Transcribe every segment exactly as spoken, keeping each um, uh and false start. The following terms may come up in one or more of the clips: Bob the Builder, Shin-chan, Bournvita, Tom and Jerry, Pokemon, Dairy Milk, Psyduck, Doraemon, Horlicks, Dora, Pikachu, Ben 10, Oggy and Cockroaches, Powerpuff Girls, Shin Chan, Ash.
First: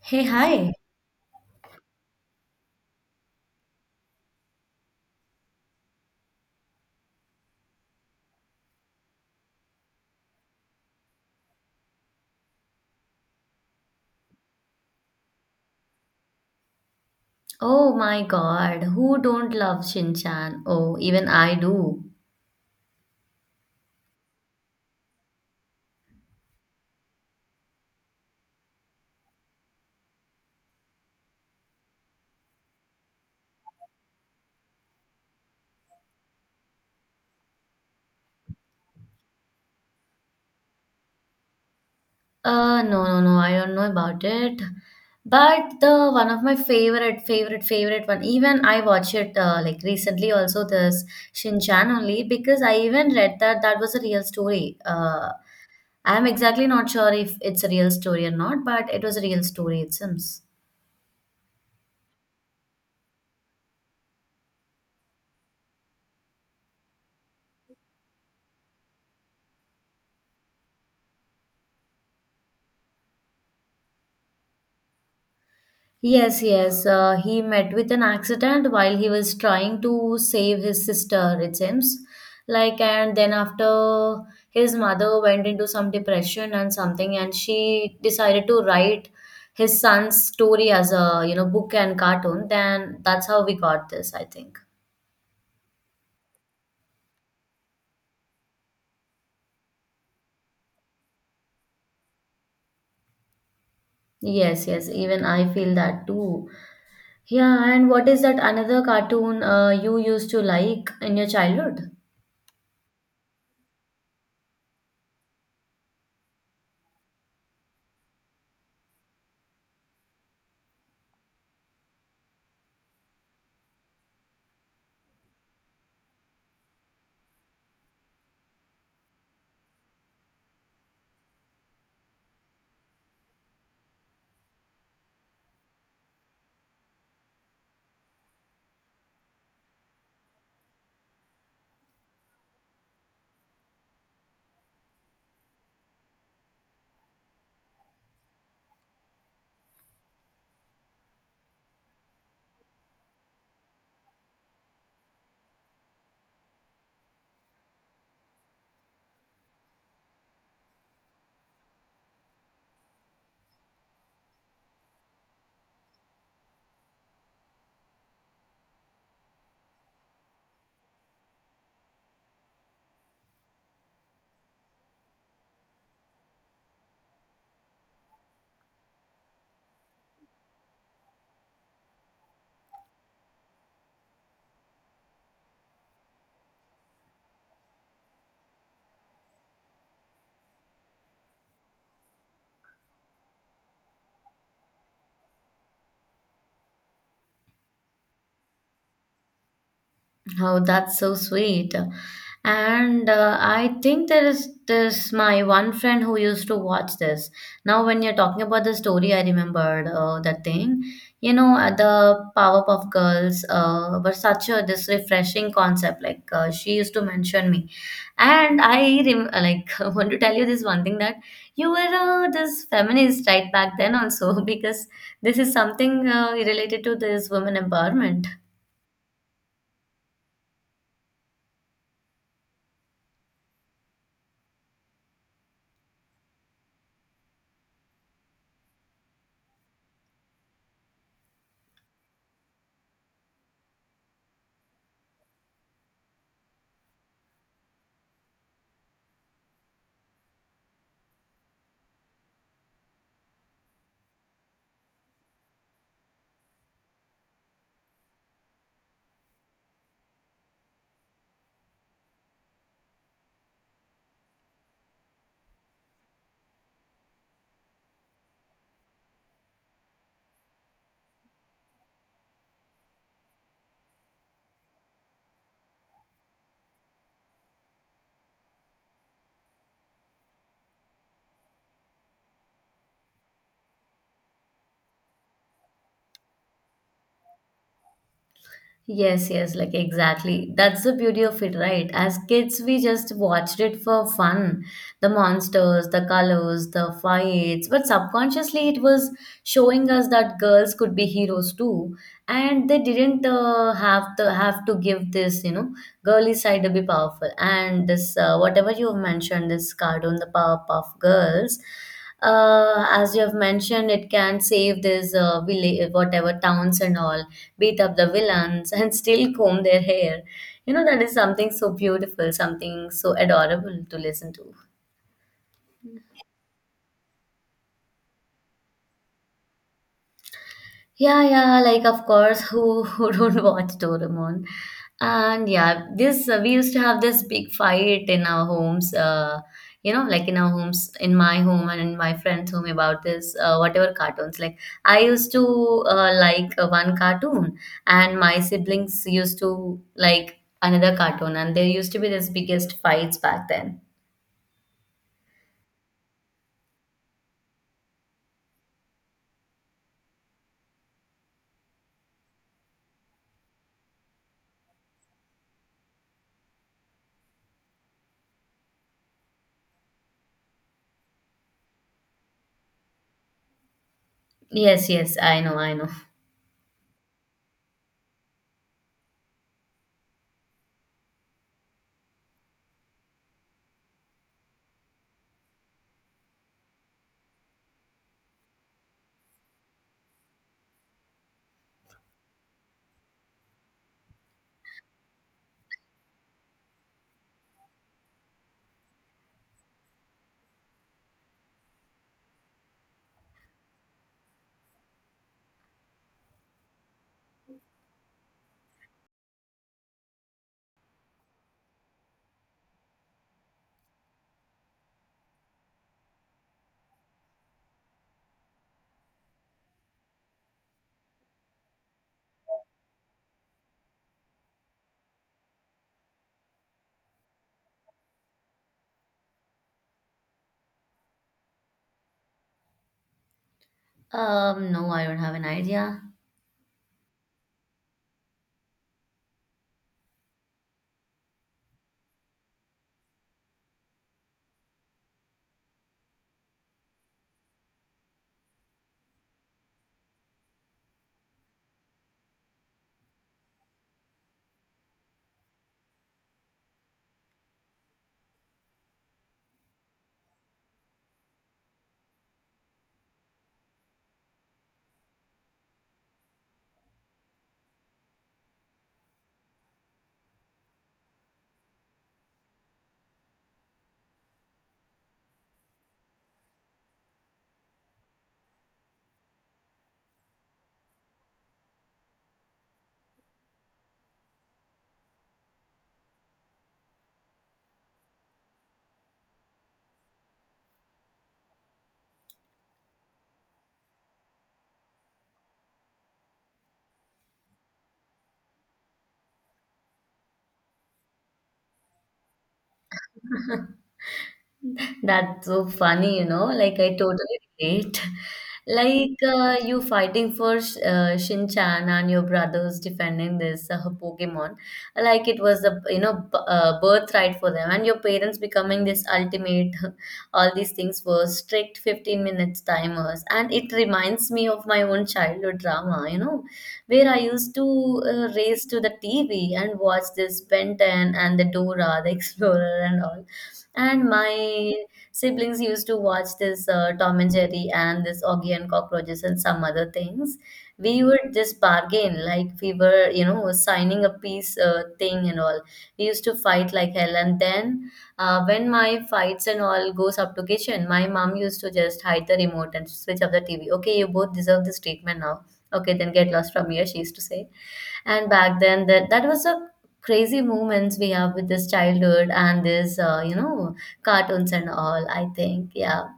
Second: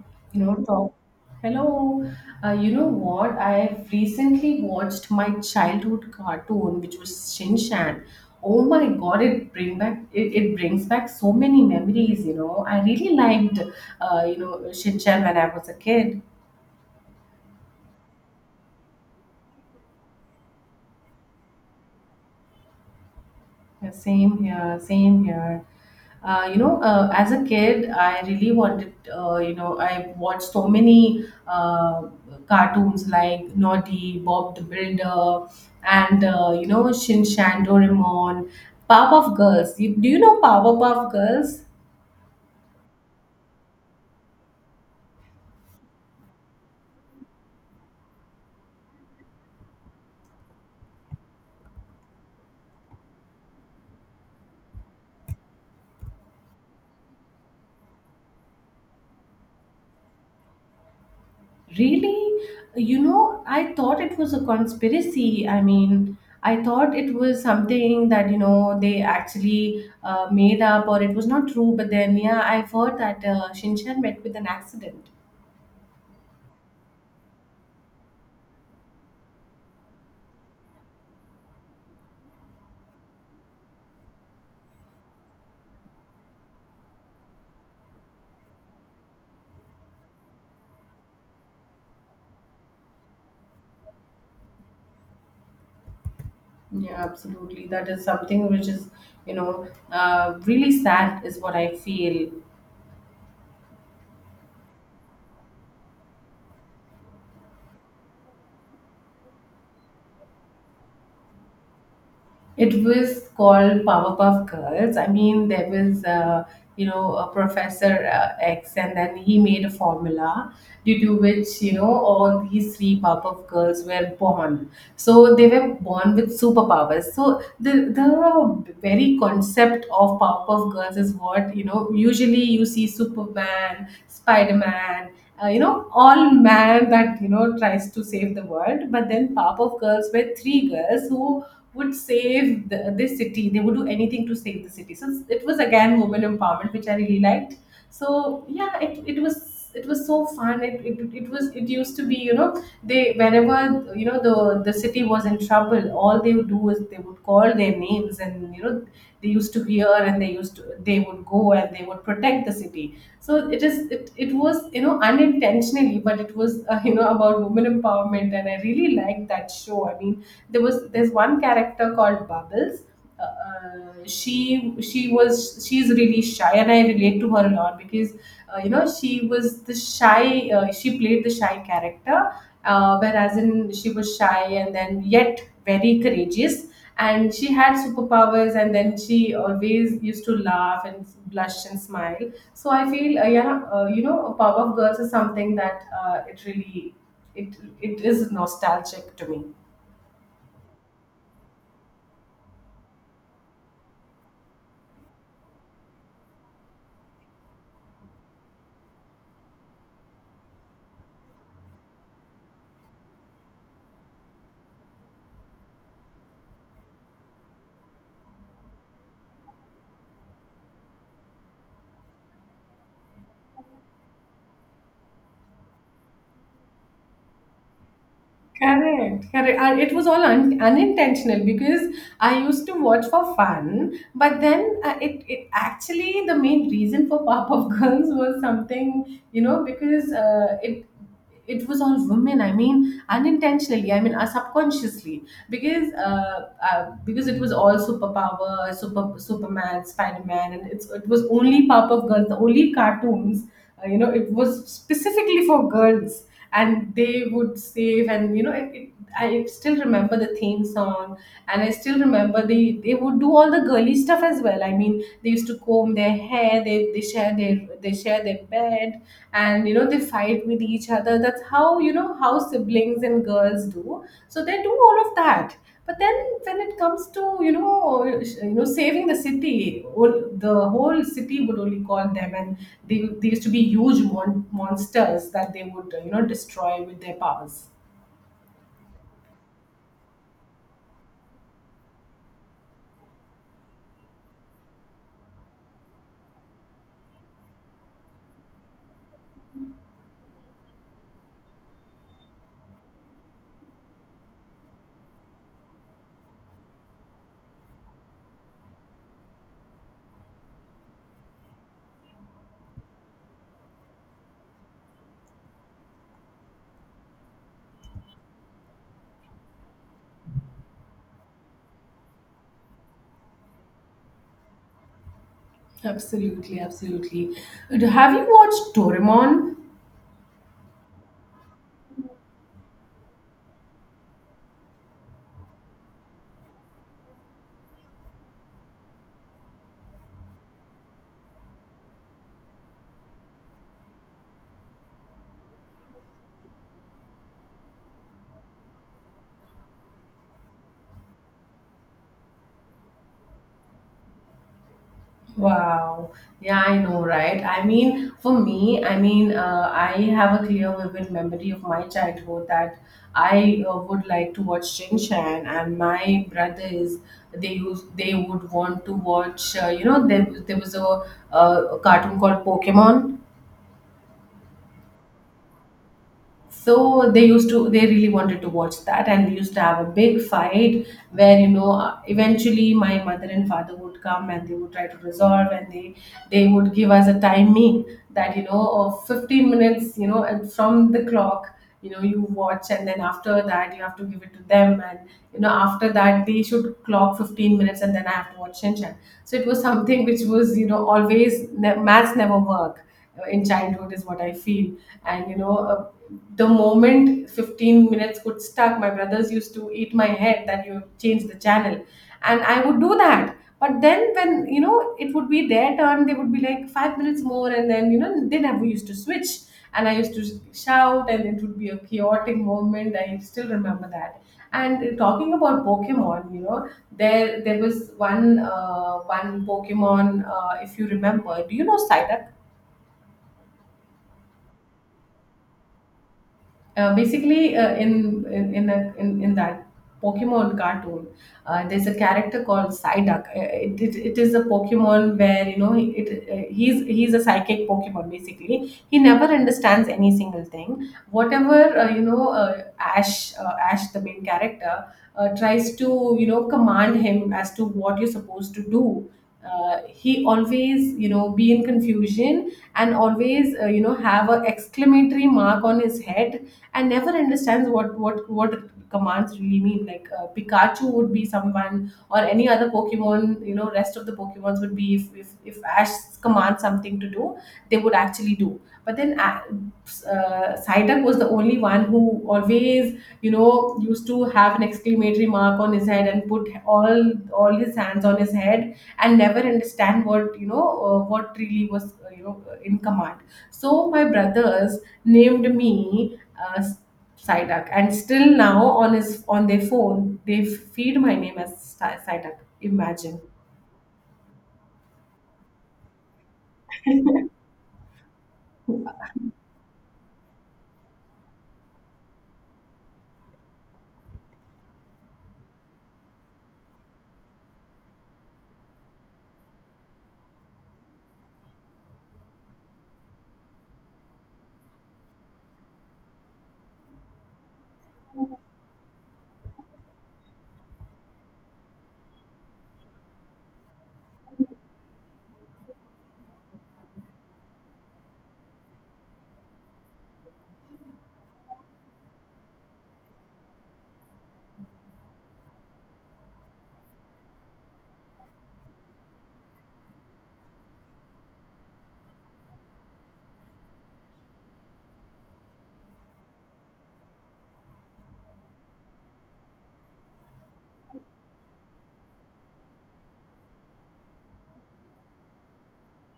Hey, you know hi. talk. Hello. Uh, you know what, I've recently watched my childhood cartoon which was Shinshan. Oh my God, it bring back it, it brings back so many memories. you know I really liked, uh, you know Shinshan when I was a kid. Oh my God, who don't love Shin-chan? Oh, even I do. Yeah, same here, same here. Uh, you know, uh, as a kid, I really wanted, uh, you know, I watched so many, uh, cartoons like Naughty, Bob the Builder, and, uh, you know, Shin Shan Doraemon, Powerpuff Girls. You, do you know Powerpuff Girls? Uh, no, no, no, I don't know about it. But the one of my favorite, favorite, favorite one. Even I watch it uh, like recently also this Shin-chan only because I even read that that was a real story. Uh, I'm exactly not sure if it's a real story or not, but it was a real story, it seems. Really? You know, I thought it was a conspiracy. I mean, I thought it was something that, you know, they actually, uh, made up, or it was not true. But then, yeah, I've heard that, uh, Shinshan met with an accident. Yes, yes. Uh, he met with an accident while he was trying to save his sister, it seems. Like, and then after his mother went into some depression and something, and she decided to write his son's story as a, you know, book and cartoon. Then that's how we got this, I think. Yeah, absolutely. That is something which is, you know, uh, really sad, is what I feel. Yes, yes. Even I feel that too. Yeah, and what is that another cartoon uh, you used to like in your childhood? It was called Powerpuff Girls. I mean, there was, uh, you know, a Professor, uh, X, and then he made a formula due to which, you know, all these three Powerpuff Girls were born. So they were born with superpowers. So the, the very concept of Powerpuff Girls is what, you know, usually you see Superman, Spider Man, uh, you know, all man that, you know, tries to save the world. But then Powerpuff Girls were three girls who would save the, this city. They would do anything to save the city. So it was, again, women empowerment, which I really liked. So yeah, it, it was it was so fun. It, it it was it used to be, you know they — whenever, you know the the city was in trouble, all they would do was they would call their names, and you know they used to hear, and they used to they would go, and they would protect the city. So it is it, it was, you know unintentionally, but it was, uh, you know about women empowerment, and I really liked that show. I mean, there was there's one character called Bubbles. Uh, uh, she she was she's really shy, and I relate to her a lot, because, uh, you know she was the shy uh, she played the shy character, uh, whereas, in she was shy, and then yet very courageous, and she had superpowers, and then she always used to laugh and blush and smile. So I feel, uh, yeah, uh, you know power of girls is something that, uh, it really — it it is nostalgic to me. Oh, that's so sweet. And uh, I think there is this my one friend who used to watch this. Now, when you're talking about the story, I remembered uh, that thing. You know, uh, the Powerpuff Girls uh, were such a this refreshing concept. Like uh, she used to mention me, and I rem- uh, like want to tell you this one thing that you were uh, this feminist right back then also because this is something uh, related to this women empowerment. Correct, correct. And it was all, un- unintentional, because I used to watch for fun, but then, uh, it, it actually, the main reason for Powerpuff Girls was something, you know because, uh, it — it was all women. I mean, unintentionally. I mean, uh, subconsciously, because, uh, uh, because it was all superpower, super Superman, Spider Man, and it's it was only Powerpuff Girls, the only cartoons. Uh, you know, it was specifically for girls, and they would save. And, you know it, it, I still remember the theme song, and I still remember, they they would do all the girly stuff as well. I mean, they used to comb their hair, they they share their they share their bed, and, you know they fight with each other. That's how, you know how siblings and girls do. So they do all of that. But then, when it comes to, you know you know saving the city, all- the whole city would only call them, and they, they used to be huge, mon- monsters that they would, uh, you know destroy with their powers. Yes, yes, like exactly. That's the beauty of it, right? As kids, we just watched it for fun. The monsters, the colors, the fights. But subconsciously, it was showing us that girls could be heroes too. And they didn't uh, have to have to give this, you know, girly side to be powerful. And this, uh, whatever you have mentioned, this cartoon, the Powerpuff Girls, uh, as you have mentioned, it can save this uh, village, whatever towns and all beat up the villains, and still comb their hair. You know, that is something so beautiful, something so adorable to listen to. Absolutely, absolutely. Have you watched Doraemon? Yeah, yeah, like of course, who who don't watch Doraemon? And yeah, this uh, we used to have this big fight in our homes, uh, you know, like in our homes, in my home and in my friend's home about this uh, whatever cartoons. Like I used to uh, like uh, one cartoon, and my siblings used to like another cartoon, and there used to be this biggest fights back then. Wow. Yeah, I know, right? I mean, for me, I mean, uh, I have a clear, vivid memory of my childhood that I, uh, would like to watch Shin Chan, and my brothers, they used, they would want to watch. Uh, you know, there there was a, uh, a cartoon called Pokemon. Yes, yes, I know, I know. So they used to they really wanted to watch that, and we used to have a big fight, where, you know uh, eventually my mother and father would come, and they would try to resolve, and they they would give us a timing, that, you know of fifteen minutes, you know and from the clock, you know you watch, and then after that you have to give it to them, and, you know after that they should clock fifteen minutes, and then I have to watch Shinchan. So it was something which was, you know always, ne- maths never work, uh, in childhood, is what I feel. And, you know uh, the moment fifteen minutes could stuck, my brothers used to eat my head that you change the channel, and I would do that. But then, when, you know it would be their turn, they would be like five minutes more, and then, you know they never used to switch. And I used to shout, and it would be a chaotic moment. I still remember that. And talking about Pokemon, you know, there there was one uh, one Pokemon. Uh, if you remember, do you know Psyduck? Um, no, I don't have an idea. Uh, basically, uh, in in in, a, in in that Pokemon cartoon, uh, there's a character called Psyduck. Uh, It, it, it is a Pokemon where, you know it, uh, he's he's a psychic Pokemon. Basically, he never understands any single thing. Whatever, uh, you know, uh, Ash uh, Ash, the main character, uh, tries to, you know command him as to what you're supposed to do. Uh, he always, you know be in confusion, and always, uh, you know have a exclamatory mark on his head, and never understands what what what commands really mean. Like, uh, Pikachu would be someone, or any other Pokemon. You know, rest of the Pokemons would be — if if, if Ash commands something to do, they would actually do. But then, uh, uh, Psyduck was the only one who always, you know, used to have an exclamatory mark on his head, and put all all his hands on his head, and never understand what, you know uh, what really was, uh, you know in command. So my brothers named me, uh, Psyduck, and still now on his on their phone, they feed my name as Psy- Psyduck. Imagine. That's so funny, you know. Like I totally relate. Like uh, you fighting for Sh- uh, Shin-chan and your brothers defending this uh, Pokemon. Like it was a you know b- uh, birthright for them, and your parents becoming this ultimate. All these things were strict fifteen minutes timers, and it reminds me of my own childhood drama. You know, where I used to uh, race to the T V and watch this Ben ten and the Dora, the Explorer, and all and my siblings used to watch this uh, Tom and Jerry and this Oggy and Cockroaches and some other things. We would just bargain like we were, you know, signing a peace uh, thing and all. We used to fight like hell. And then uh, when my fights and all goes up to kitchen, my mom used to just hide the remote and switch off the T V. Okay, you both deserve this treatment now. Okay, then get lost from here, she used to say. And back then, that that was a crazy moments we have with this childhood and this, uh, you know, cartoons and all. I think, yeah,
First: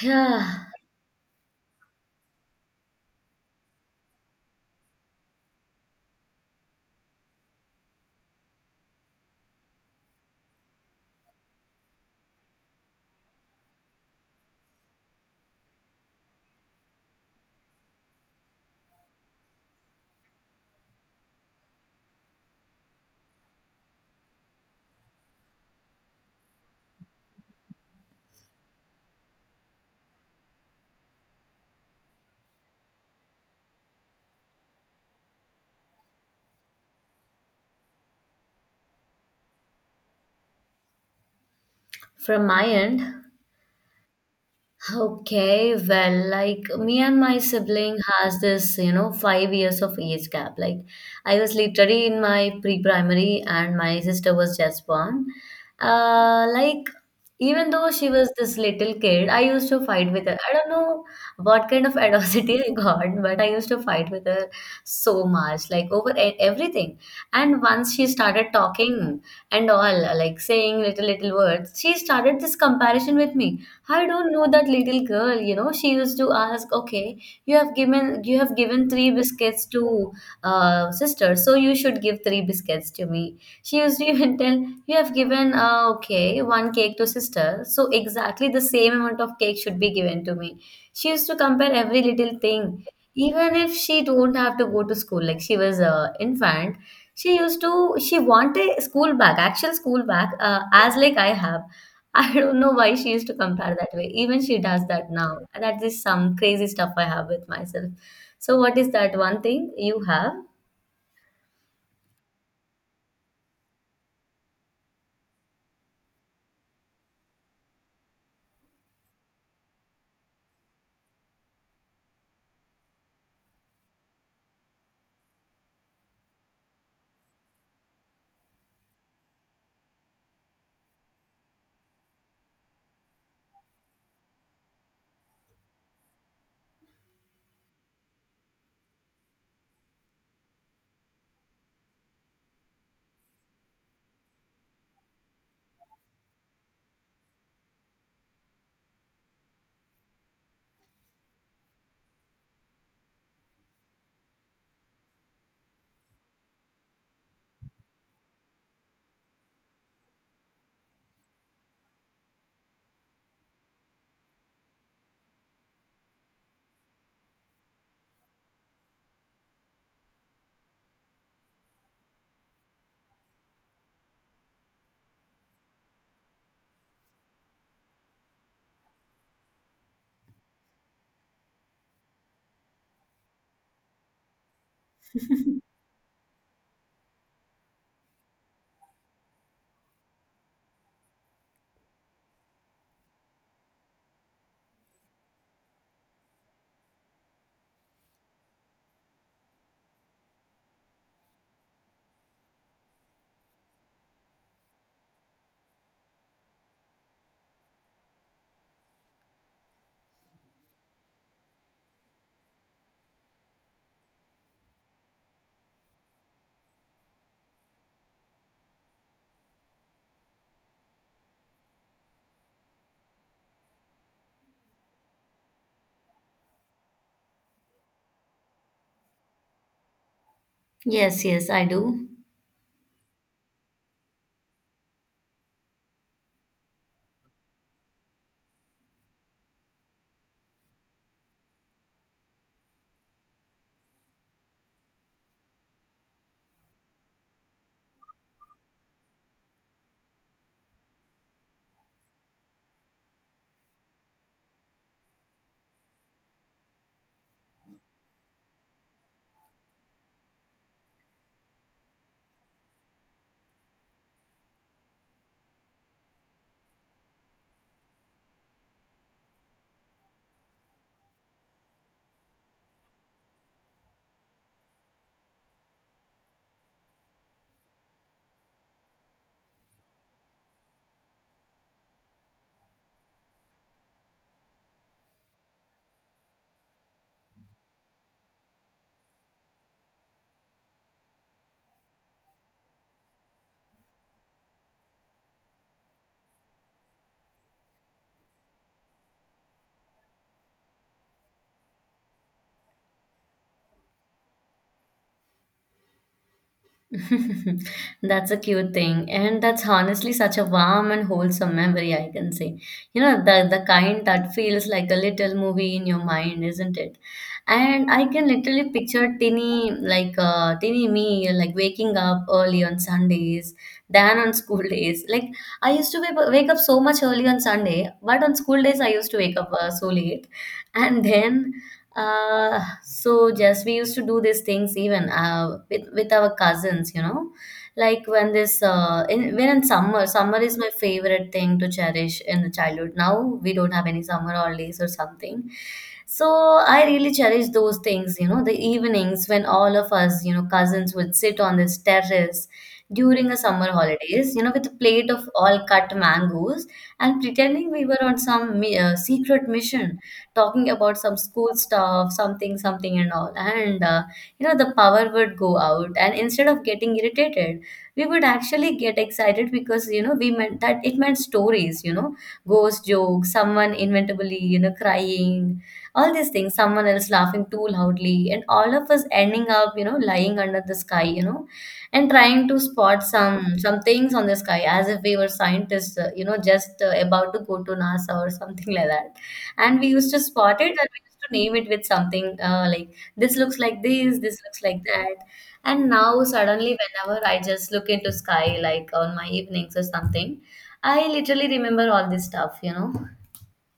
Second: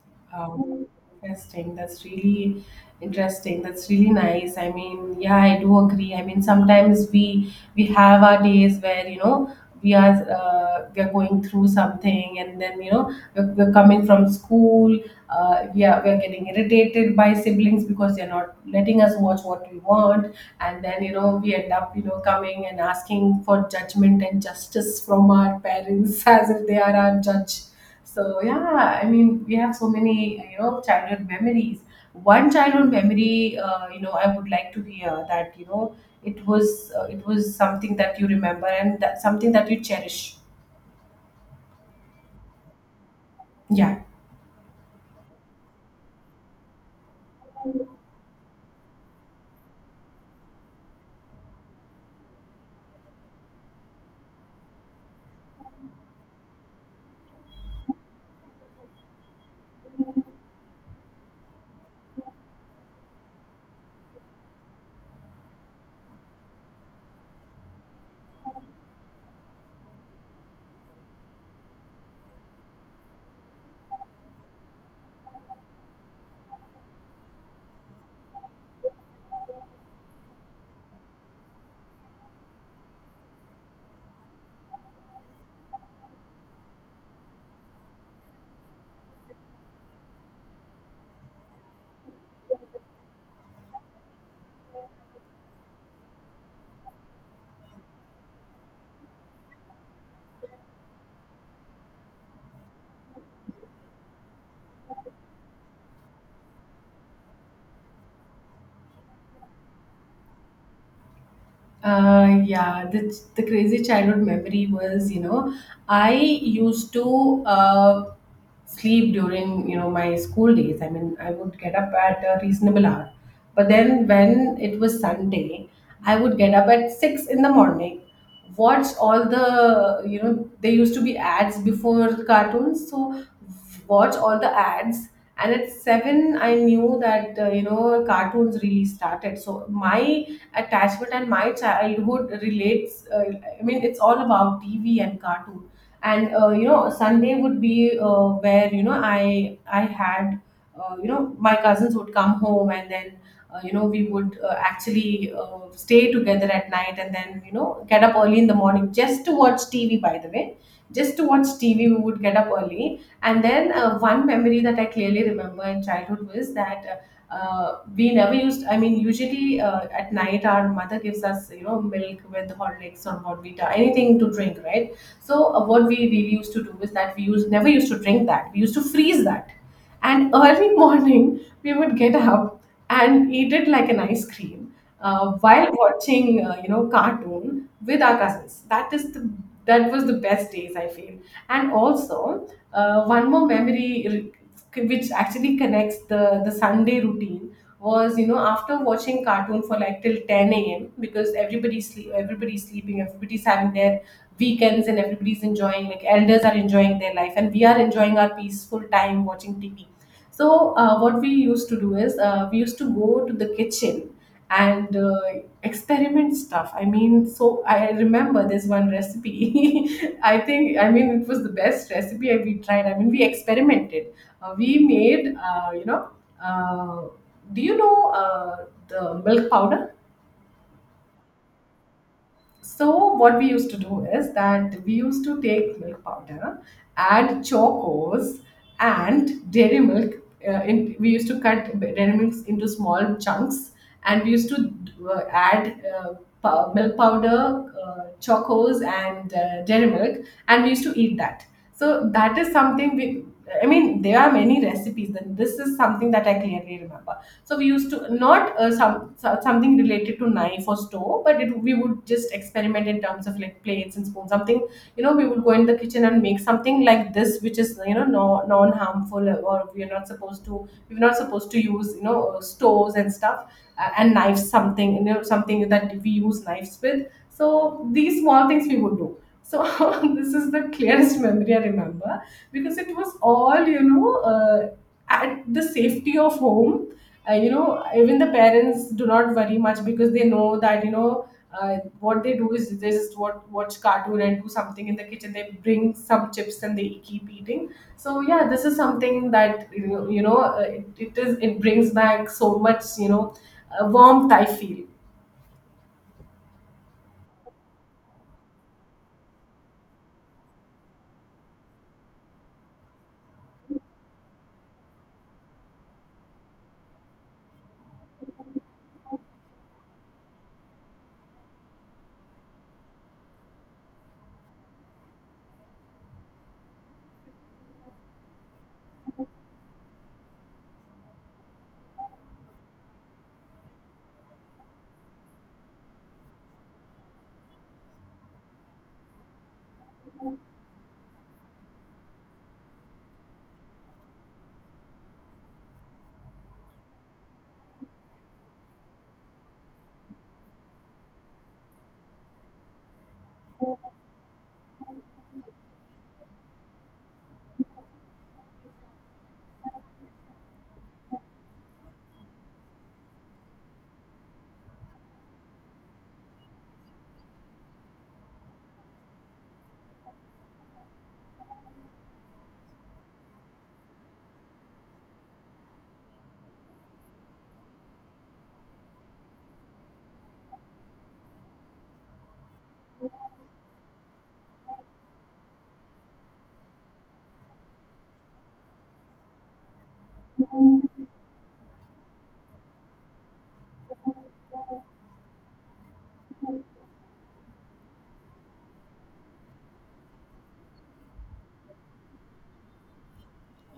yeah. Um, interesting. That's really interesting. That's really nice. I mean, yeah, I do agree. I mean, sometimes we we have our days where, you know we are uh, we are going through something, and then, you know we're, we're coming from school. Uh, yeah, we're getting irritated by siblings because they're not letting us watch what we want, and then, you know we end up, you know coming and asking for judgment and justice from our parents as if they are our judge. So yeah, I mean, we have so many, you know childhood memories. One childhood memory, uh, you know, I would like to hear that, you know it was uh, it was something that you remember, and that something that you cherish. From my end, Yeah. okay, well, like me and my sibling has this, you know, five years of age gap. Like I was literally in my pre-primary and my sister was just born. Uh, like even though she was this little kid, I used to fight with her. I don't know what kind of adversity I got, but I used to fight with her so much, like over e- everything. And once she started talking and all, like saying little little words, she started this comparison with me. I don't know that little girl, you know, she used to ask, okay, you have given you have given three biscuits to uh, sister, so you should give three biscuits to me. She used to even tell, you have given uh, okay, one cake to sister, so exactly the same amount of cake should be given to me. She used to compare every little thing, even if she don't have to go to school, like she was a infant. She used to she wanted school bag, actual school bag, uh, as like I have. I don't know why she used to compare that way. Even she does that now. That is some crazy stuff I have with myself. So, what is that one thing you have? Uh, yeah, the, the crazy childhood memory was, you know, I used to, uh, sleep during, you know, my school days. I mean, I would get up at a reasonable hour. But then when it was Sunday, I would get up at six in the morning, watch all the, you know, there used to be ads before cartoons. So watch all the ads. And at seven, I knew that, uh, you know, cartoons really started. So my attachment and my childhood relates. Uh, i mean, it's all about TV and cartoon, and, uh, you know Sunday would be, uh, where, you know i i had, uh, you know my cousins would come home, and then, uh, you know we would, uh, actually uh, stay together at night, and then, you know get up early in the morning, just to watch TV, by the way, just to watch TV, we would get up early. And then, uh, one memory that I clearly remember in childhood was that, uh, uh, we never used, I mean, usually, uh, at night our mother gives us, you know, milk with Horlicks or Bournvita, anything to drink, right? So, uh, what we really used to do is that, we used, never used to drink that. We used to freeze that. And early morning, we would get up and eat it like an ice cream, uh, while watching, uh, you know cartoon with our cousins. That is the that was the best days, I feel. And also, uh, one more memory, re- which actually connects the the Sunday routine was, you know after watching cartoon for like till ten a m. because everybody's sleep everybody's sleeping, everybody's having their weekends, and everybody's enjoying, like, elders are enjoying their life, and we are enjoying our peaceful time watching TV. So, uh, what we used to do is, uh, we used to go to the kitchen and, uh, experiment stuff. I mean, so I remember there's one recipe. I think, I mean, it was the best recipe we tried. I mean, we experimented. Uh, we made, uh, you know, uh, do you know uh, the milk powder? Yes, yes, I do. So what we used to do is that we used to take milk powder, add chocos and dairy milk. Uh, in, we used to cut dairy milks into small chunks, and we used to uh, add uh, pow- milk powder, uh, chocos, and uh, dairy milk, and we used to eat that. So that is something we. I mean, there are many recipes, and this is something that I clearly remember. So we used to not uh, some so- something related to knife or stove, but it, we would just experiment in terms of like plates and spoons. Something you know, we would go in the kitchen and make something like this, which is you know no, non harmful, or we are not supposed to we are not supposed to use you know stoves and stuff uh, and knives something you know something that we use knives with. So these small things we would do. So this is the clearest memory I remember because it was all you know uh, at the safety of home, uh, you know even the parents do not worry much because they know that you know uh, what they do is they just watch, watch cartoon and do something in the kitchen. They bring some chips and they keep eating. So yeah, this is something that you know you know, uh, it, it is it brings back so much, you know, uh, warmth I feel. That's a cute thing, and that's honestly such a warm and wholesome memory, I can say. You know, the the kind that feels like a little movie in your mind, isn't it? And I can literally picture teeny like uh, teeny me like waking up early on Sundays than on school days. Like I used to wake up wake up so much early on Sunday, but on school days I used to wake up uh, so late, and then uh, so yes, we used to do these things even uh, with with our cousins, you know, like when this uh, in when in summer, summer is my favorite thing to cherish in the childhood. Now we don't have any summer holidays or something, so I really cherish those things, you know, the evenings when all of us, you know, cousins would sit on this terrace during the summer holidays, you know, with a plate of all cut mangoes and pretending we were on some mi- uh, secret mission talking about some school stuff, something, something, and all. And, uh, you know, the power would go out. And instead of getting irritated, we would actually get excited because, you know, we meant that it meant stories, you know, ghost jokes, someone inevitably, you know, crying, all these things, someone else laughing too loudly, and all of us ending up, you know, lying under the sky, you know, and trying to spot some some things on the sky as if we were scientists, uh, you know, just uh, about to go to NASA or something like that, and we used to spot it and we used to name it with something uh, like, this looks like this this looks like that. And now suddenly whenever I just look into sky like on my evenings or something, I literally remember all this stuff, you know.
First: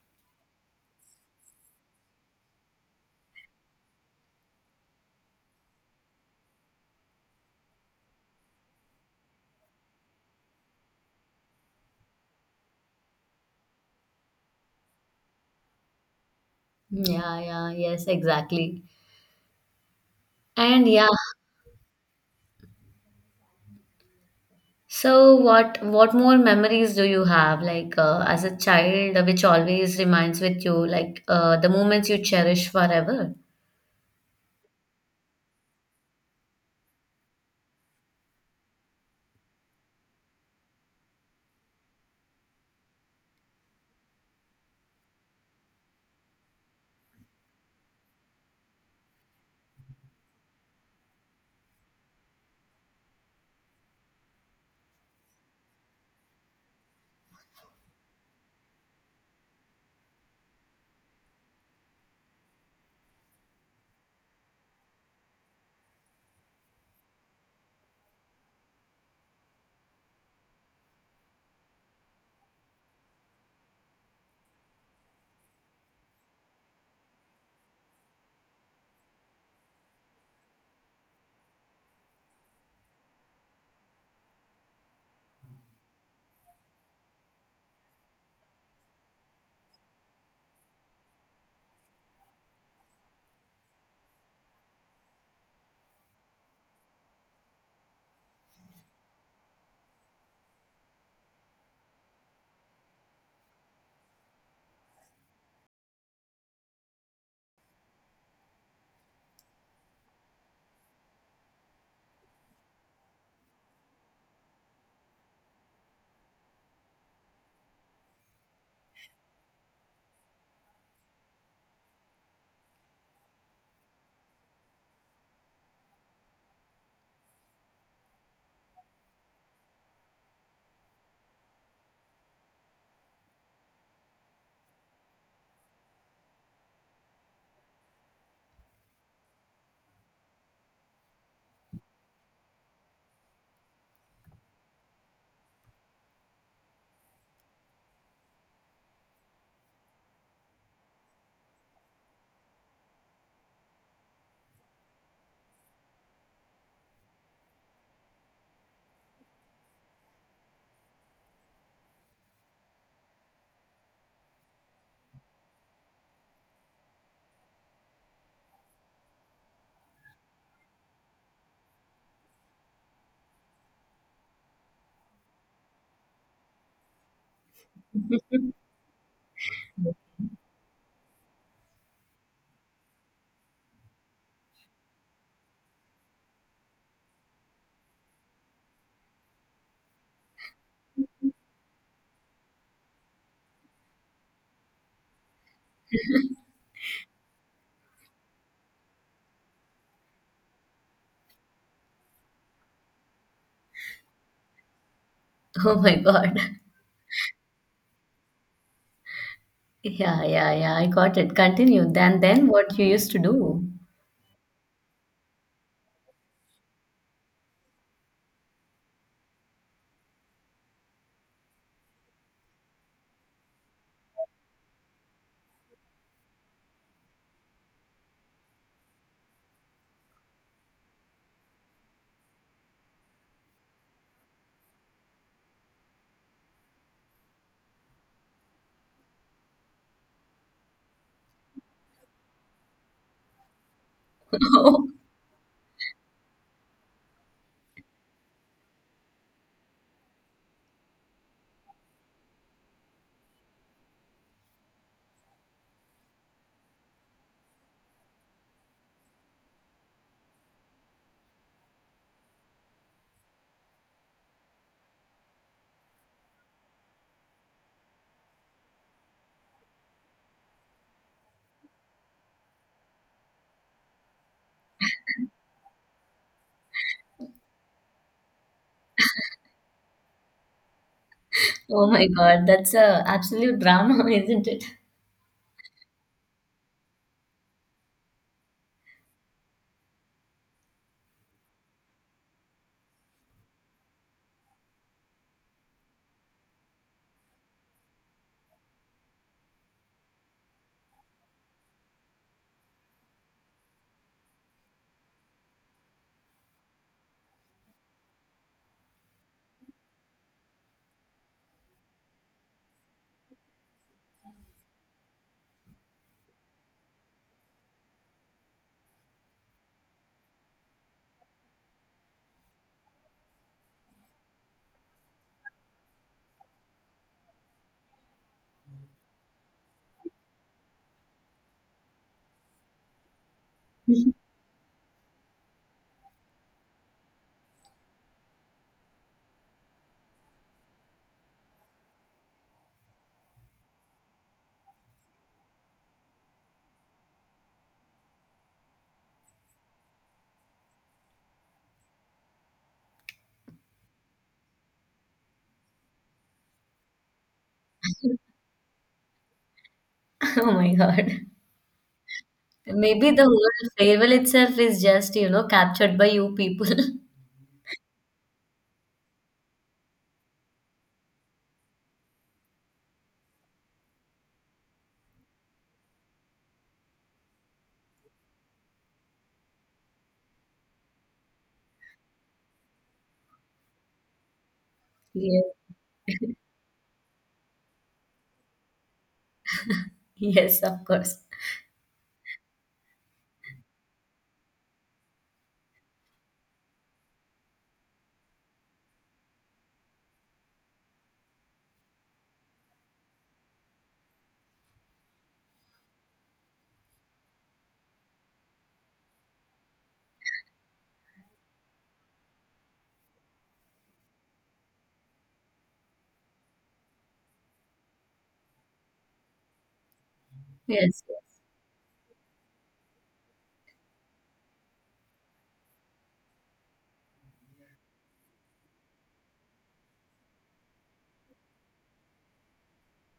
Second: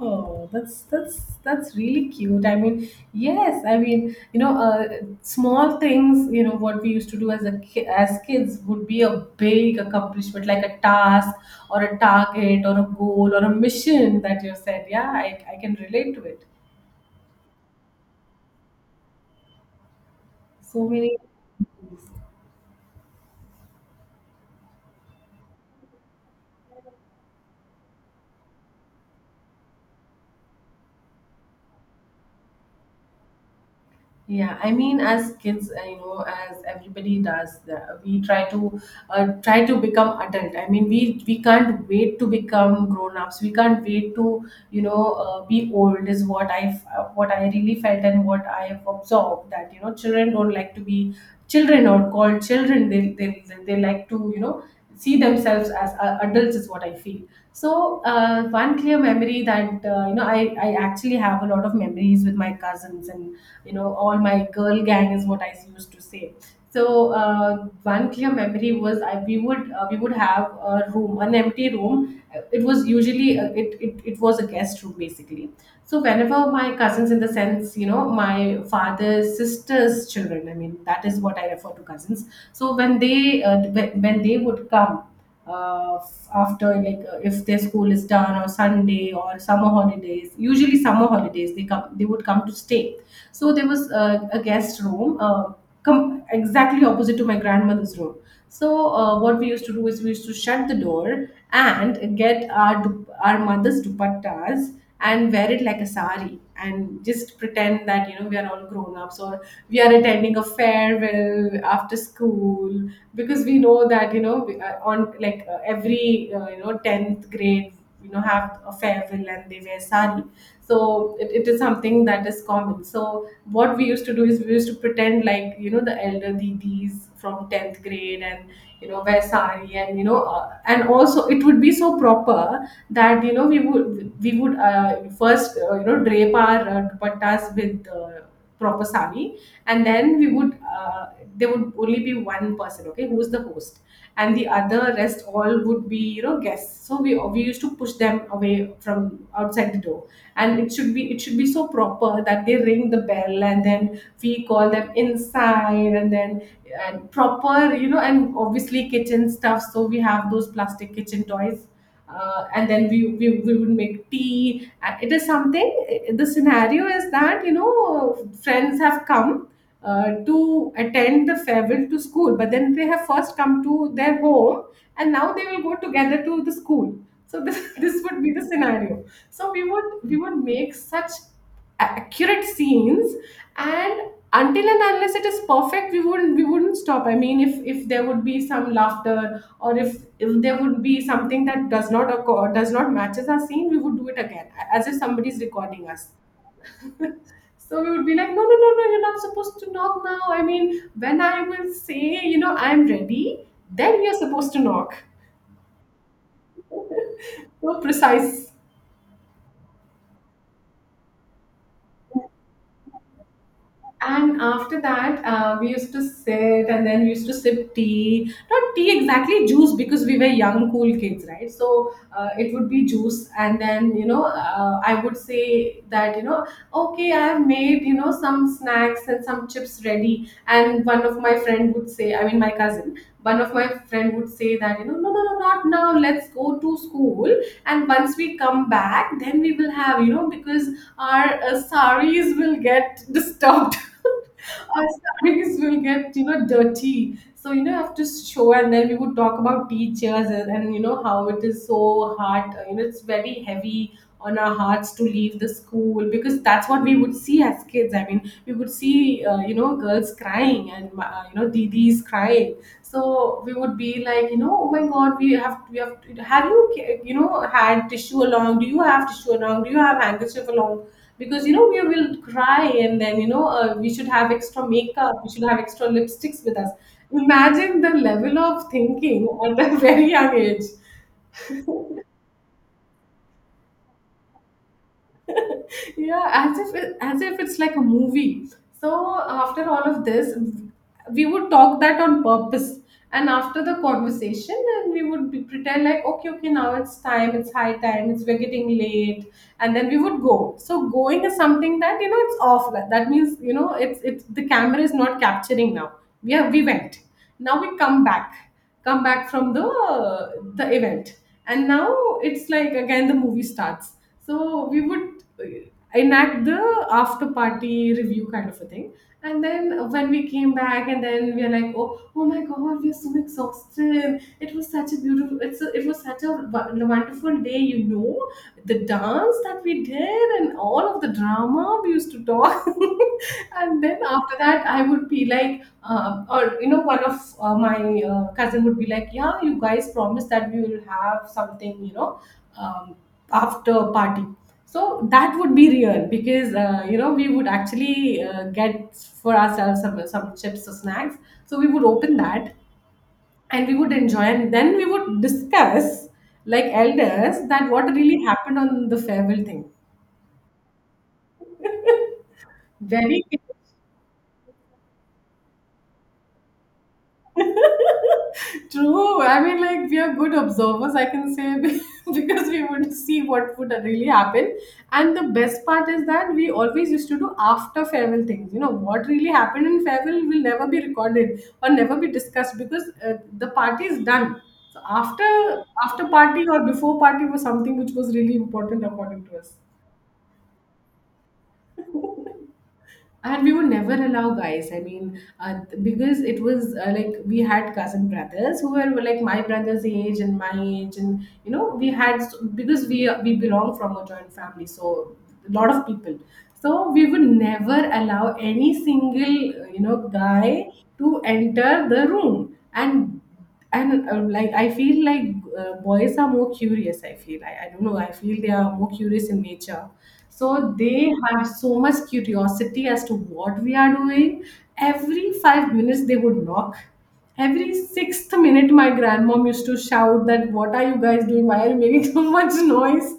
Oh, that's that's that's really cute. I mean, yes, I mean, you know, uh, small things, you know, what we used to do as a ki- as kids would be a big accomplishment, like a task or a target or a goal or a mission that you said. Yeah, I, I can relate to it. Yeah, yeah, yes, exactly. So And yeah, many. so what what more memories do you have like uh, as a child uh, which always remains with you, like uh, the moments you cherish forever? Yeah, I mean, as kids, uh, you know, as everybody does, uh, we try to uh, try to become adult. I mean, we we can't wait to become grown ups. We can't wait to, you know, uh, be old. Is what I f- uh, what I really felt, and what I have observed that you know children don't like to be children or called children. They they they like to, you know, see themselves as uh, adults is what I feel. So uh, one clear memory that uh, you know, I, I actually have a lot of memories with my cousins, and you know all my girl gang is what I used to say. So uh, one clear memory was I, we would uh, we would have a room, an empty room. It was usually uh, it, it it was a guest room basically. So whenever my cousins, in the sense, you know, my father's sister's children, I mean, that is what I refer to cousins. So when they they uh, wh- when they would come uh, after like uh, if their school is done, or Sunday or summer holidays, usually summer holidays they come, they would come to stay. So there was uh, a guest room uh, com- exactly opposite to my grandmother's room. So uh, what we used to do is we used to shut the door and get our dup- our mother's dupattas and wear it like a sari and just pretend that you know we are all grown ups, or we are attending a farewell after school, because we know that you know we- uh, on like uh, every uh, you know tenth grade you know have a fair farewell and they wear sari. So it, it is something that is common. So what we used to do is we used to pretend like, you know, the elder didis from tenth grade, and you know wear sari, and you know, uh, and also it would be so proper that you know we would we would uh, first uh, you know drape our uh dupatas with uh, proper sari, and then we would uh, there would only be one person, okay, who's the host, and the other rest all would be you know guests. So we we used to push them away from outside the door, and it should be it should be so proper that they ring the bell, and then we call them inside, and then and proper, you know, and obviously kitchen stuff. So we have those plastic kitchen toys, uh, and then we, we we would make tea, and it is something, the scenario is that you know friends have come uh, to attend the farewell to school, but then they have first come to their home, and now they will go together to the school. So this this would be the scenario. So we would we would make such accurate scenes, and until and unless it is perfect we wouldn't we wouldn't stop. I mean, if if there would be some laughter, or if if there would be something that does not occur does not matches our scene, we would do it again, a- as if somebody's recording us. So we would be like, no no no no, you're not supposed to knock now. I mean, when I will say, you know, I'm ready, then you're supposed to knock. Oh my god. So precise. Yeah, yeah, yeah. I got it. Continue. Then, then what you used to do? And after that, uh, we used to sit and then we used to sip tea. Not tea exactly, juice, because we were young, cool kids, right? So uh, it would be juice. And then, you know, uh, I would say that, you know, okay, I have made, you know, some snacks and some chips ready. And one of my friend would say, I mean, my cousin, one of my friend would say that, you know, no, no, no, not now. Let's go to school. And once we come back, then we will have, you know, because our uh, saris will get disturbed. Our saris will get, you know, dirty. So, you know, after show, and then we would talk about teachers, and, and you know, how it is so hard. uh, You know, it's very heavy on our hearts to leave the school because that's what we would see as kids. I mean, we would see, uh, you know, girls crying, and uh, you know, didis crying. So we would be like, you know, oh my God, we have, we have, have you, you know, had tissue along? Do you have tissue along? Do you have handkerchief along? Because you know we will cry, and then you know uh, we should have extra makeup, we should have extra lipsticks with us. Imagine the level of thinking at a very young age. Oh my God, that's a absolute drama, isn't it? Yeah, as if it, as if it's like a movie. So after all of this, we would talk that on purpose, and after the conversation, and we would be, pretend like, okay okay, now it's time, it's high time, it's we're getting late. And then we would go. So going is something that you know it's off, that that means you know it's it's the camera is not capturing now. We have, we went. Now we come back, come back from the the event, and now it's like again the movie starts. So we would uh, enact the after party review kind of a thing. And then when we came back, and then we are like, oh oh my god, we are so exhausted, it was such a beautiful, it's a, it was such a wo- wonderful day, you know, the dance that we did and all of the drama, we used to talk. And then after that I would be like, uh, or you know one of uh, my uh, cousin would be like, yeah, you guys promised that we will have something, you know, um, after party. So that would be real, because uh, you know we would actually uh, get for ourselves some, some chips or snacks. So we would open that and we would enjoy, and then we would discuss like elders, that what really happened on the farewell thing. Oh my God. Maybe Very the whole fable itself is just, you know, captured by you people. true. I mean, like, we are good observers, I can say, because we would see what would really happen. And the best part is that we always used to do after farewell things. You know, what really happened in farewell will never be recorded or never be discussed because uh, the party is done. So Yeah. after after party or before party was something which was really important according to us. Yes, of course. And we would never allow guys. I mean uh, because it was uh, like we had cousin brothers who were like my brother's age and my age, and you know we had, because we we belong from a joint family, so a lot of people. So we would never allow any single uh, you know guy to enter the room. And and um, like I feel like uh, boys are more curious, I feel. I, I don't know, I feel they are more curious in nature, so Yes. they have so much curiosity as to what we are doing. Every five minutes they would knock. Every sixth minute my grandmom used to shout that, what are you guys doing, why are you making so much noise?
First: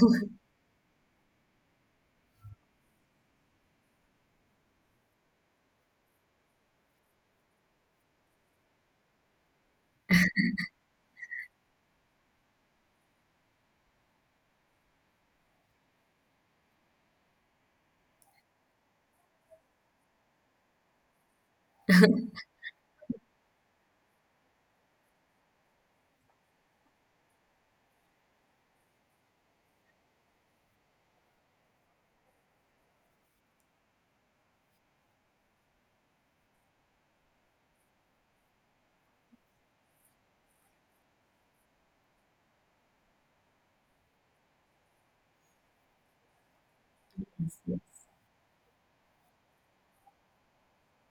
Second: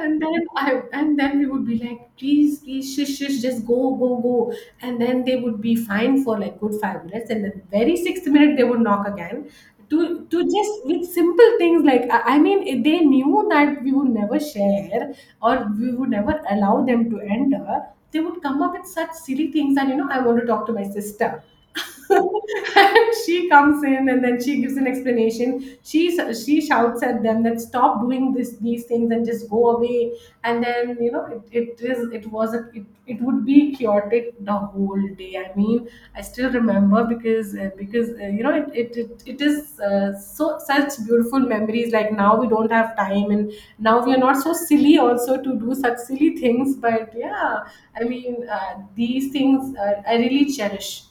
And then i and then we would be like, please please, shush shush, just just go, go, go. And then they would be fine for like good five minutes. And the very sixth minute, they would knock again. To, to just, with simple things like, I I mean if they knew that we would never share or we would never allow them to enter, they would come up with such silly things and, you know, I want to talk to my sister. Yes. And she comes in and then she gives an explanation, she s- she shouts at them that stop doing this, these things, and just go away. And then, you know, it, it is it was a, it, it would be chaotic the whole day, I mean. I still remember, because uh, because uh, you know it it, it, it is uh, so, such beautiful memories. Like, now we don't have time, and now we are not so silly also to do such silly things, but yeah, I mean, uh, these things uh, I really cherish.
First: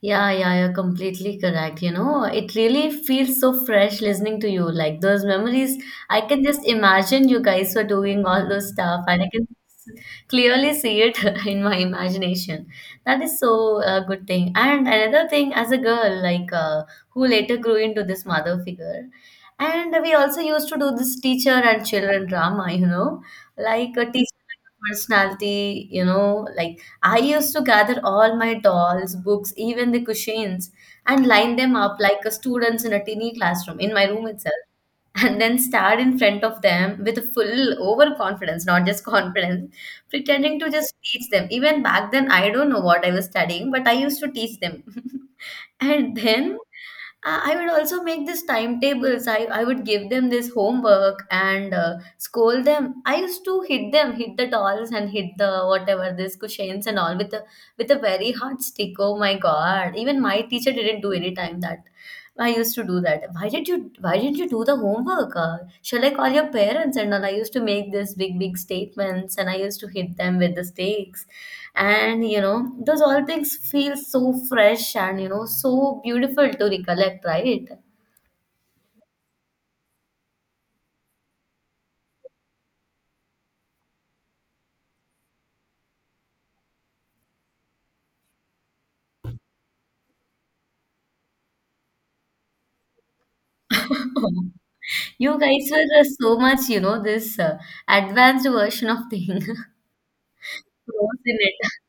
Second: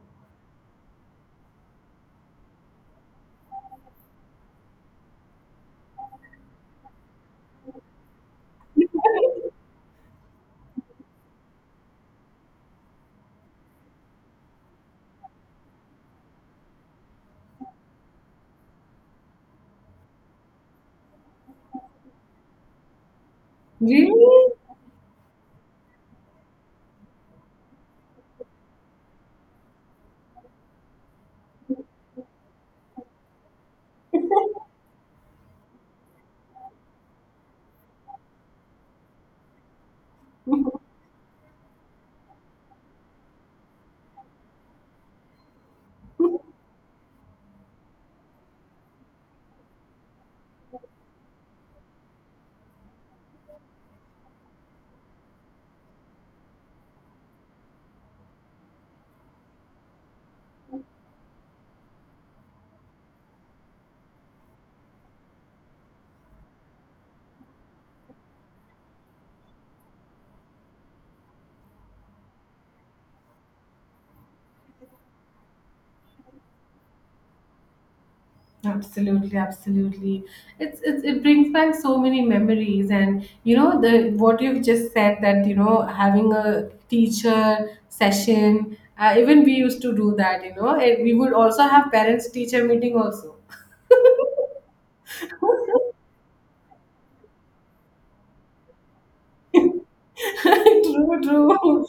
Yeah, yeah, you're completely correct. You know, it really feels so fresh listening to you. Like those memories, I can just imagine you guys were doing all those stuff, and I can s- clearly see it in my imagination. That is so a good thing. And another thing, as a girl, like uh, who later grew into this mother figure, and we also used to do this teacher and children drama. You know, like a teacher Really? personality. You know, like I used to gather all my dolls, books, even the cushions, and line them up like a students in a teeny classroom in my room itself, and then stand in front of them with a full overconfidence, not just confidence, pretending to just teach them. Even back then, I don't know what I was studying, but I used to teach them. And then uh, I would also make these timetables. I, I would give them this homework and uh, scold them. I used to hit them, hit the dolls and hit the whatever this cushions and all with a with a very hard stick. Oh my god! Even my teacher didn't do any time that I used to do that. Why did you why didn't you do the homework? Uh, shall I call your parents? And all I used to make these big, big statements and I used to hit them with the stakes. And you know, those all things feel so fresh and you know, so beautiful to recollect, right? Absolutely, absolutely. It's, it's it brings back so many memories. And you know, the what you've just said, that you know, having a teacher session. Uh, even we used to do that. You know, and we would also have parents teacher meeting also. You guys were uh, so much, you know, this uh, advanced version of thing. Pros True, in it. true.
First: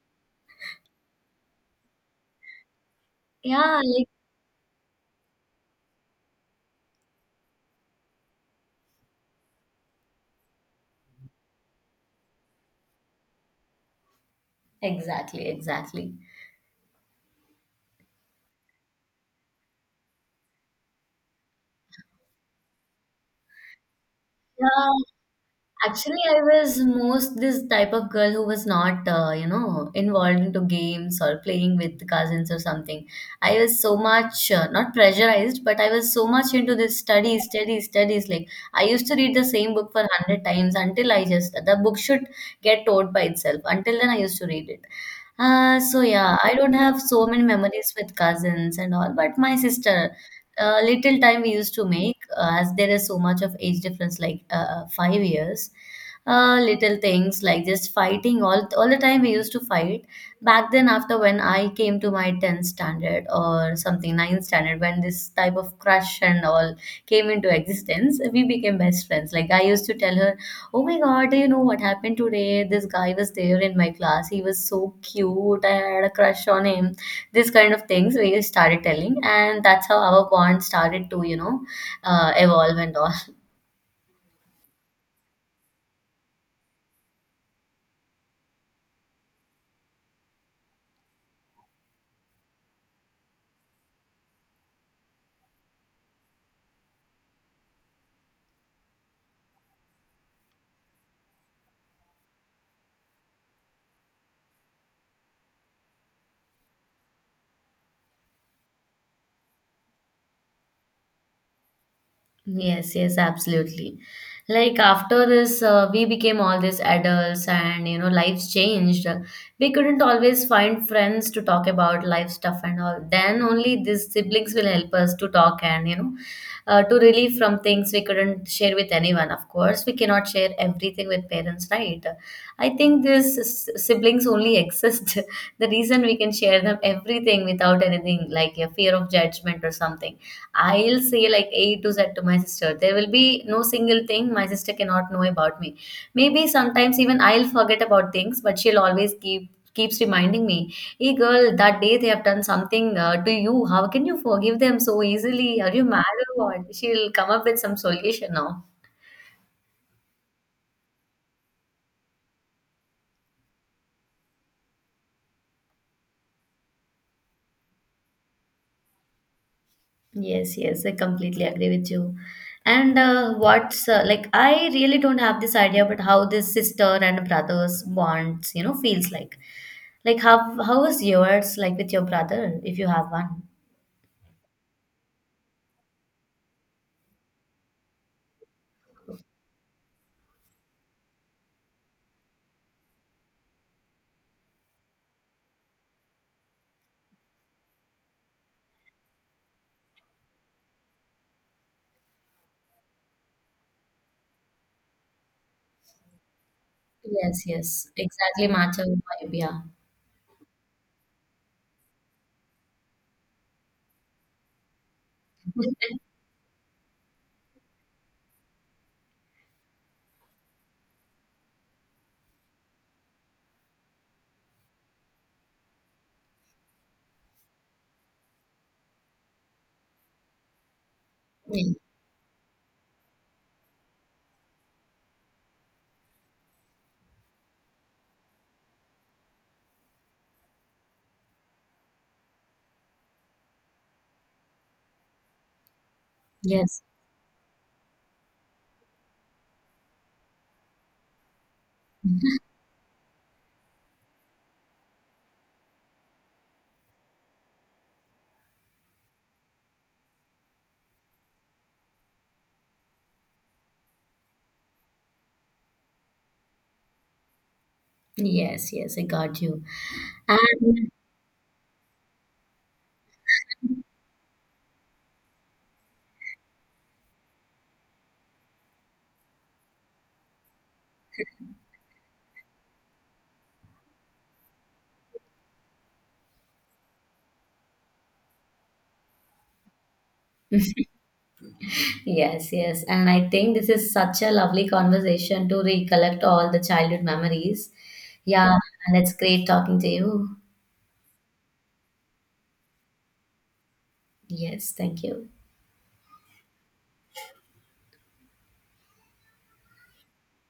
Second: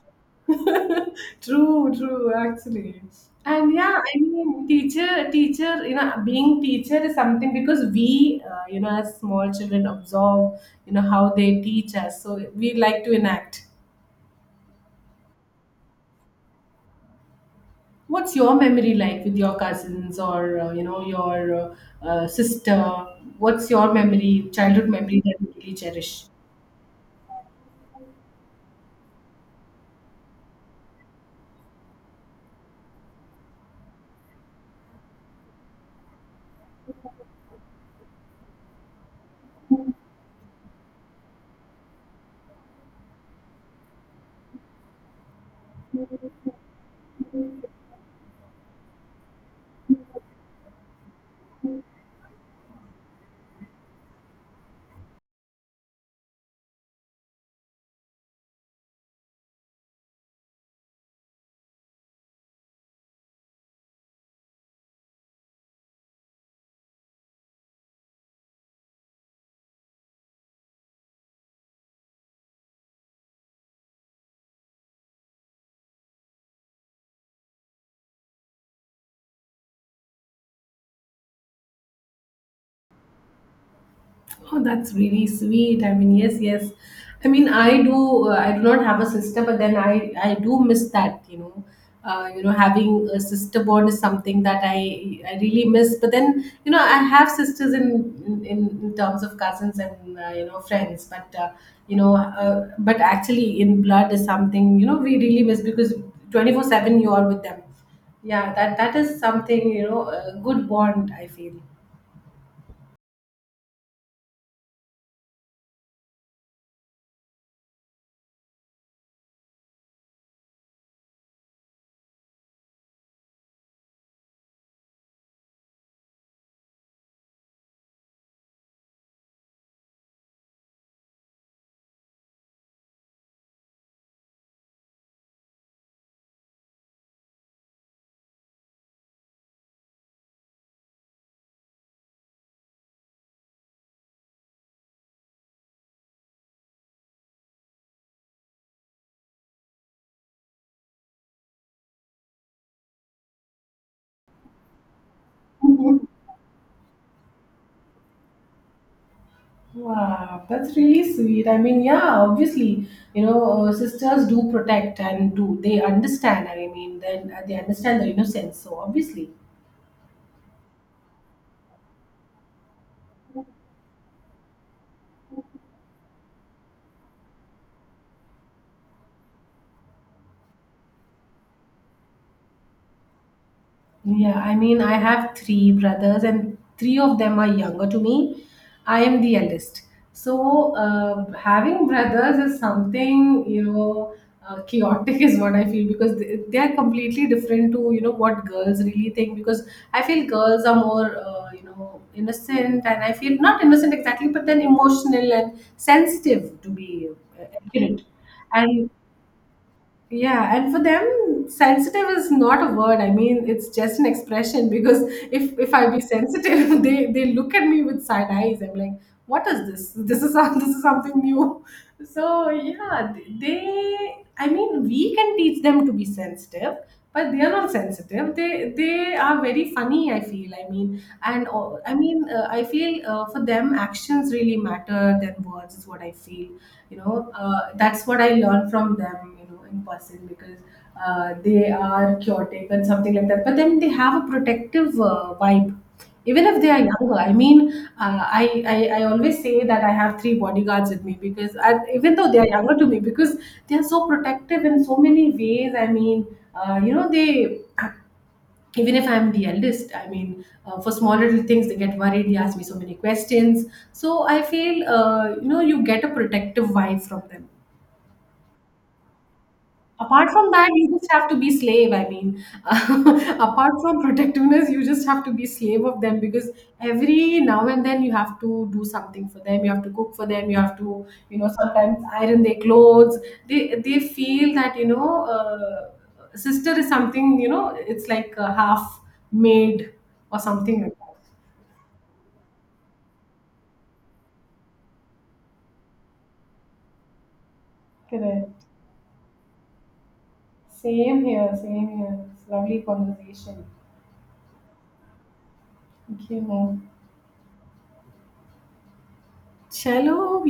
True, true, actually. And Yeah, yeah, like I mean, teacher, teacher, you know, being teacher is something, because we, uh, you know, as small children absorb, you know, how they teach us. So we like to enact. exactly, exactly. What's your memory like with your cousins, or, uh, you know, your uh, uh, sister? What's your memory, childhood Yeah, memory that you really actually, cherish? I was most this type of girl who was not, uh, you know, involved into games or playing with cousins or something. I was so much, uh, not pressurized, but I was so much into this studies, studies, studies. Like, I used to read the same book for one hundred times until I just, the book should get taught by itself. Until then, I used to read it. Uh, so yeah, I don't have so many memories with cousins and all, but my sister, uh, little time we used to make, uh, as there is so much of age difference, like uh, uh, five years. Uh, little things like just fighting all all the time we used to fight. Back then, after when I came to my tenth standard or something, ninth standard, when this type of crush and all came into existence, we became best friends. Like I used to tell her, oh my God, do you know what happened today? This guy was there in my class. He was so cute. I had a crush on him. This kind of things we started telling, and that's how our bond started to, you know, uh, evolve and all. Oh, that's really sweet. I mean, yes, yes. I mean, I do. Uh, I do not have a sister, but then I I do miss that. You know, uh, you know, having a sister bond is something that I I really miss. But then you know, I have sisters in in, in terms of cousins and, uh, you know, friends. But uh, you know, uh, but actually in blood is something, you know, we really miss, because twenty four seven you are with them. Yeah, that that is something, you know, a good bond, I feel. Yes, yes, absolutely. Like after this, uh, we became all these adults, and you know, lives changed. We couldn't always find friends to talk about life stuff and all. Then only these siblings will help us to talk, and you know, uh, to relieve from things we couldn't share with anyone. Of course, we cannot share everything with parents, right? I think these s- siblings only exist. The reason we can share them everything without anything like a fear of judgment or something. I'll say like A to Z to my sister. There will be no single thing my sister cannot know about me. Maybe sometimes even I'll forget about things, but she'll always keep keeps reminding me, "Hey girl, that day they have done something uh, to you. How can you forgive them so easily? Are you mad or what?" She'll come up with some solution now. Wow, that's really sweet. I mean, yeah, obviously, you know, uh, sisters do protect. And do they understand? I mean, then uh, they understand the innocence. So obviously, Yes, yes, I completely agree with you. And uh, what's uh, like, I really don't have this idea, but how this sister and brothers bonds, you know, feels like. Like, how how is yours like with your brother if you have one? yeah, I mean, I have three brothers, and three of them are younger to me. I am the eldest. So, uh, having brothers is something, you know, uh, chaotic is what I feel, because they, they are completely different to, you know, what girls really think. Because I feel girls are more, uh, you know, innocent. And I feel not innocent exactly, but then emotional and sensitive, to be Yes, uh, yes, accurate. exactly. Matter And vibe, yeah. yeah, and for them, sensitive is not a word. I mean, it's just an expression. Because if if I be sensitive, they they look at me with side eyes. I'm like, what is this? This is some- this is something new. So yeah, they, I mean, we can teach them to be sensitive, but they are not sensitive. They they are very funny, I feel. I mean, and uh, I mean, uh, I feel, uh, for them, actions really matter than words, is what I feel. You know, uh, that's what I learned from them, you know, in person. Because uh, they are chaotic and something like that. But then they have a protective uh, vibe. Even if they are Yes, younger, I mean, uh, I, I I always say that I have three bodyguards with me, because I, even though they are younger to me, because they are so protective in so many ways. I mean, uh, you know, they, even if I'm the eldest, I mean, uh, for small little things they get worried. They ask me so many questions. So I feel, uh, you know, you get a protective vibe from them. yes, yes, I got you. Apart from that, you And just have to be slave, I mean, apart from protectiveness you just have to be slave of them, because every now and then you have to do something for them, you have to cook for them, you have to, you know, sometimes iron their clothes. they they feel that, you know, uh, sister is something, you know, it's like a half maid or something like that. yes, yes, and I think this is such a lovely conversation to recollect all the childhood memories. Correct. Yeah, and it's great talking to you. Same here, same here, it's lovely conversation. Yes, thank you. Thank you, ma'am. चलो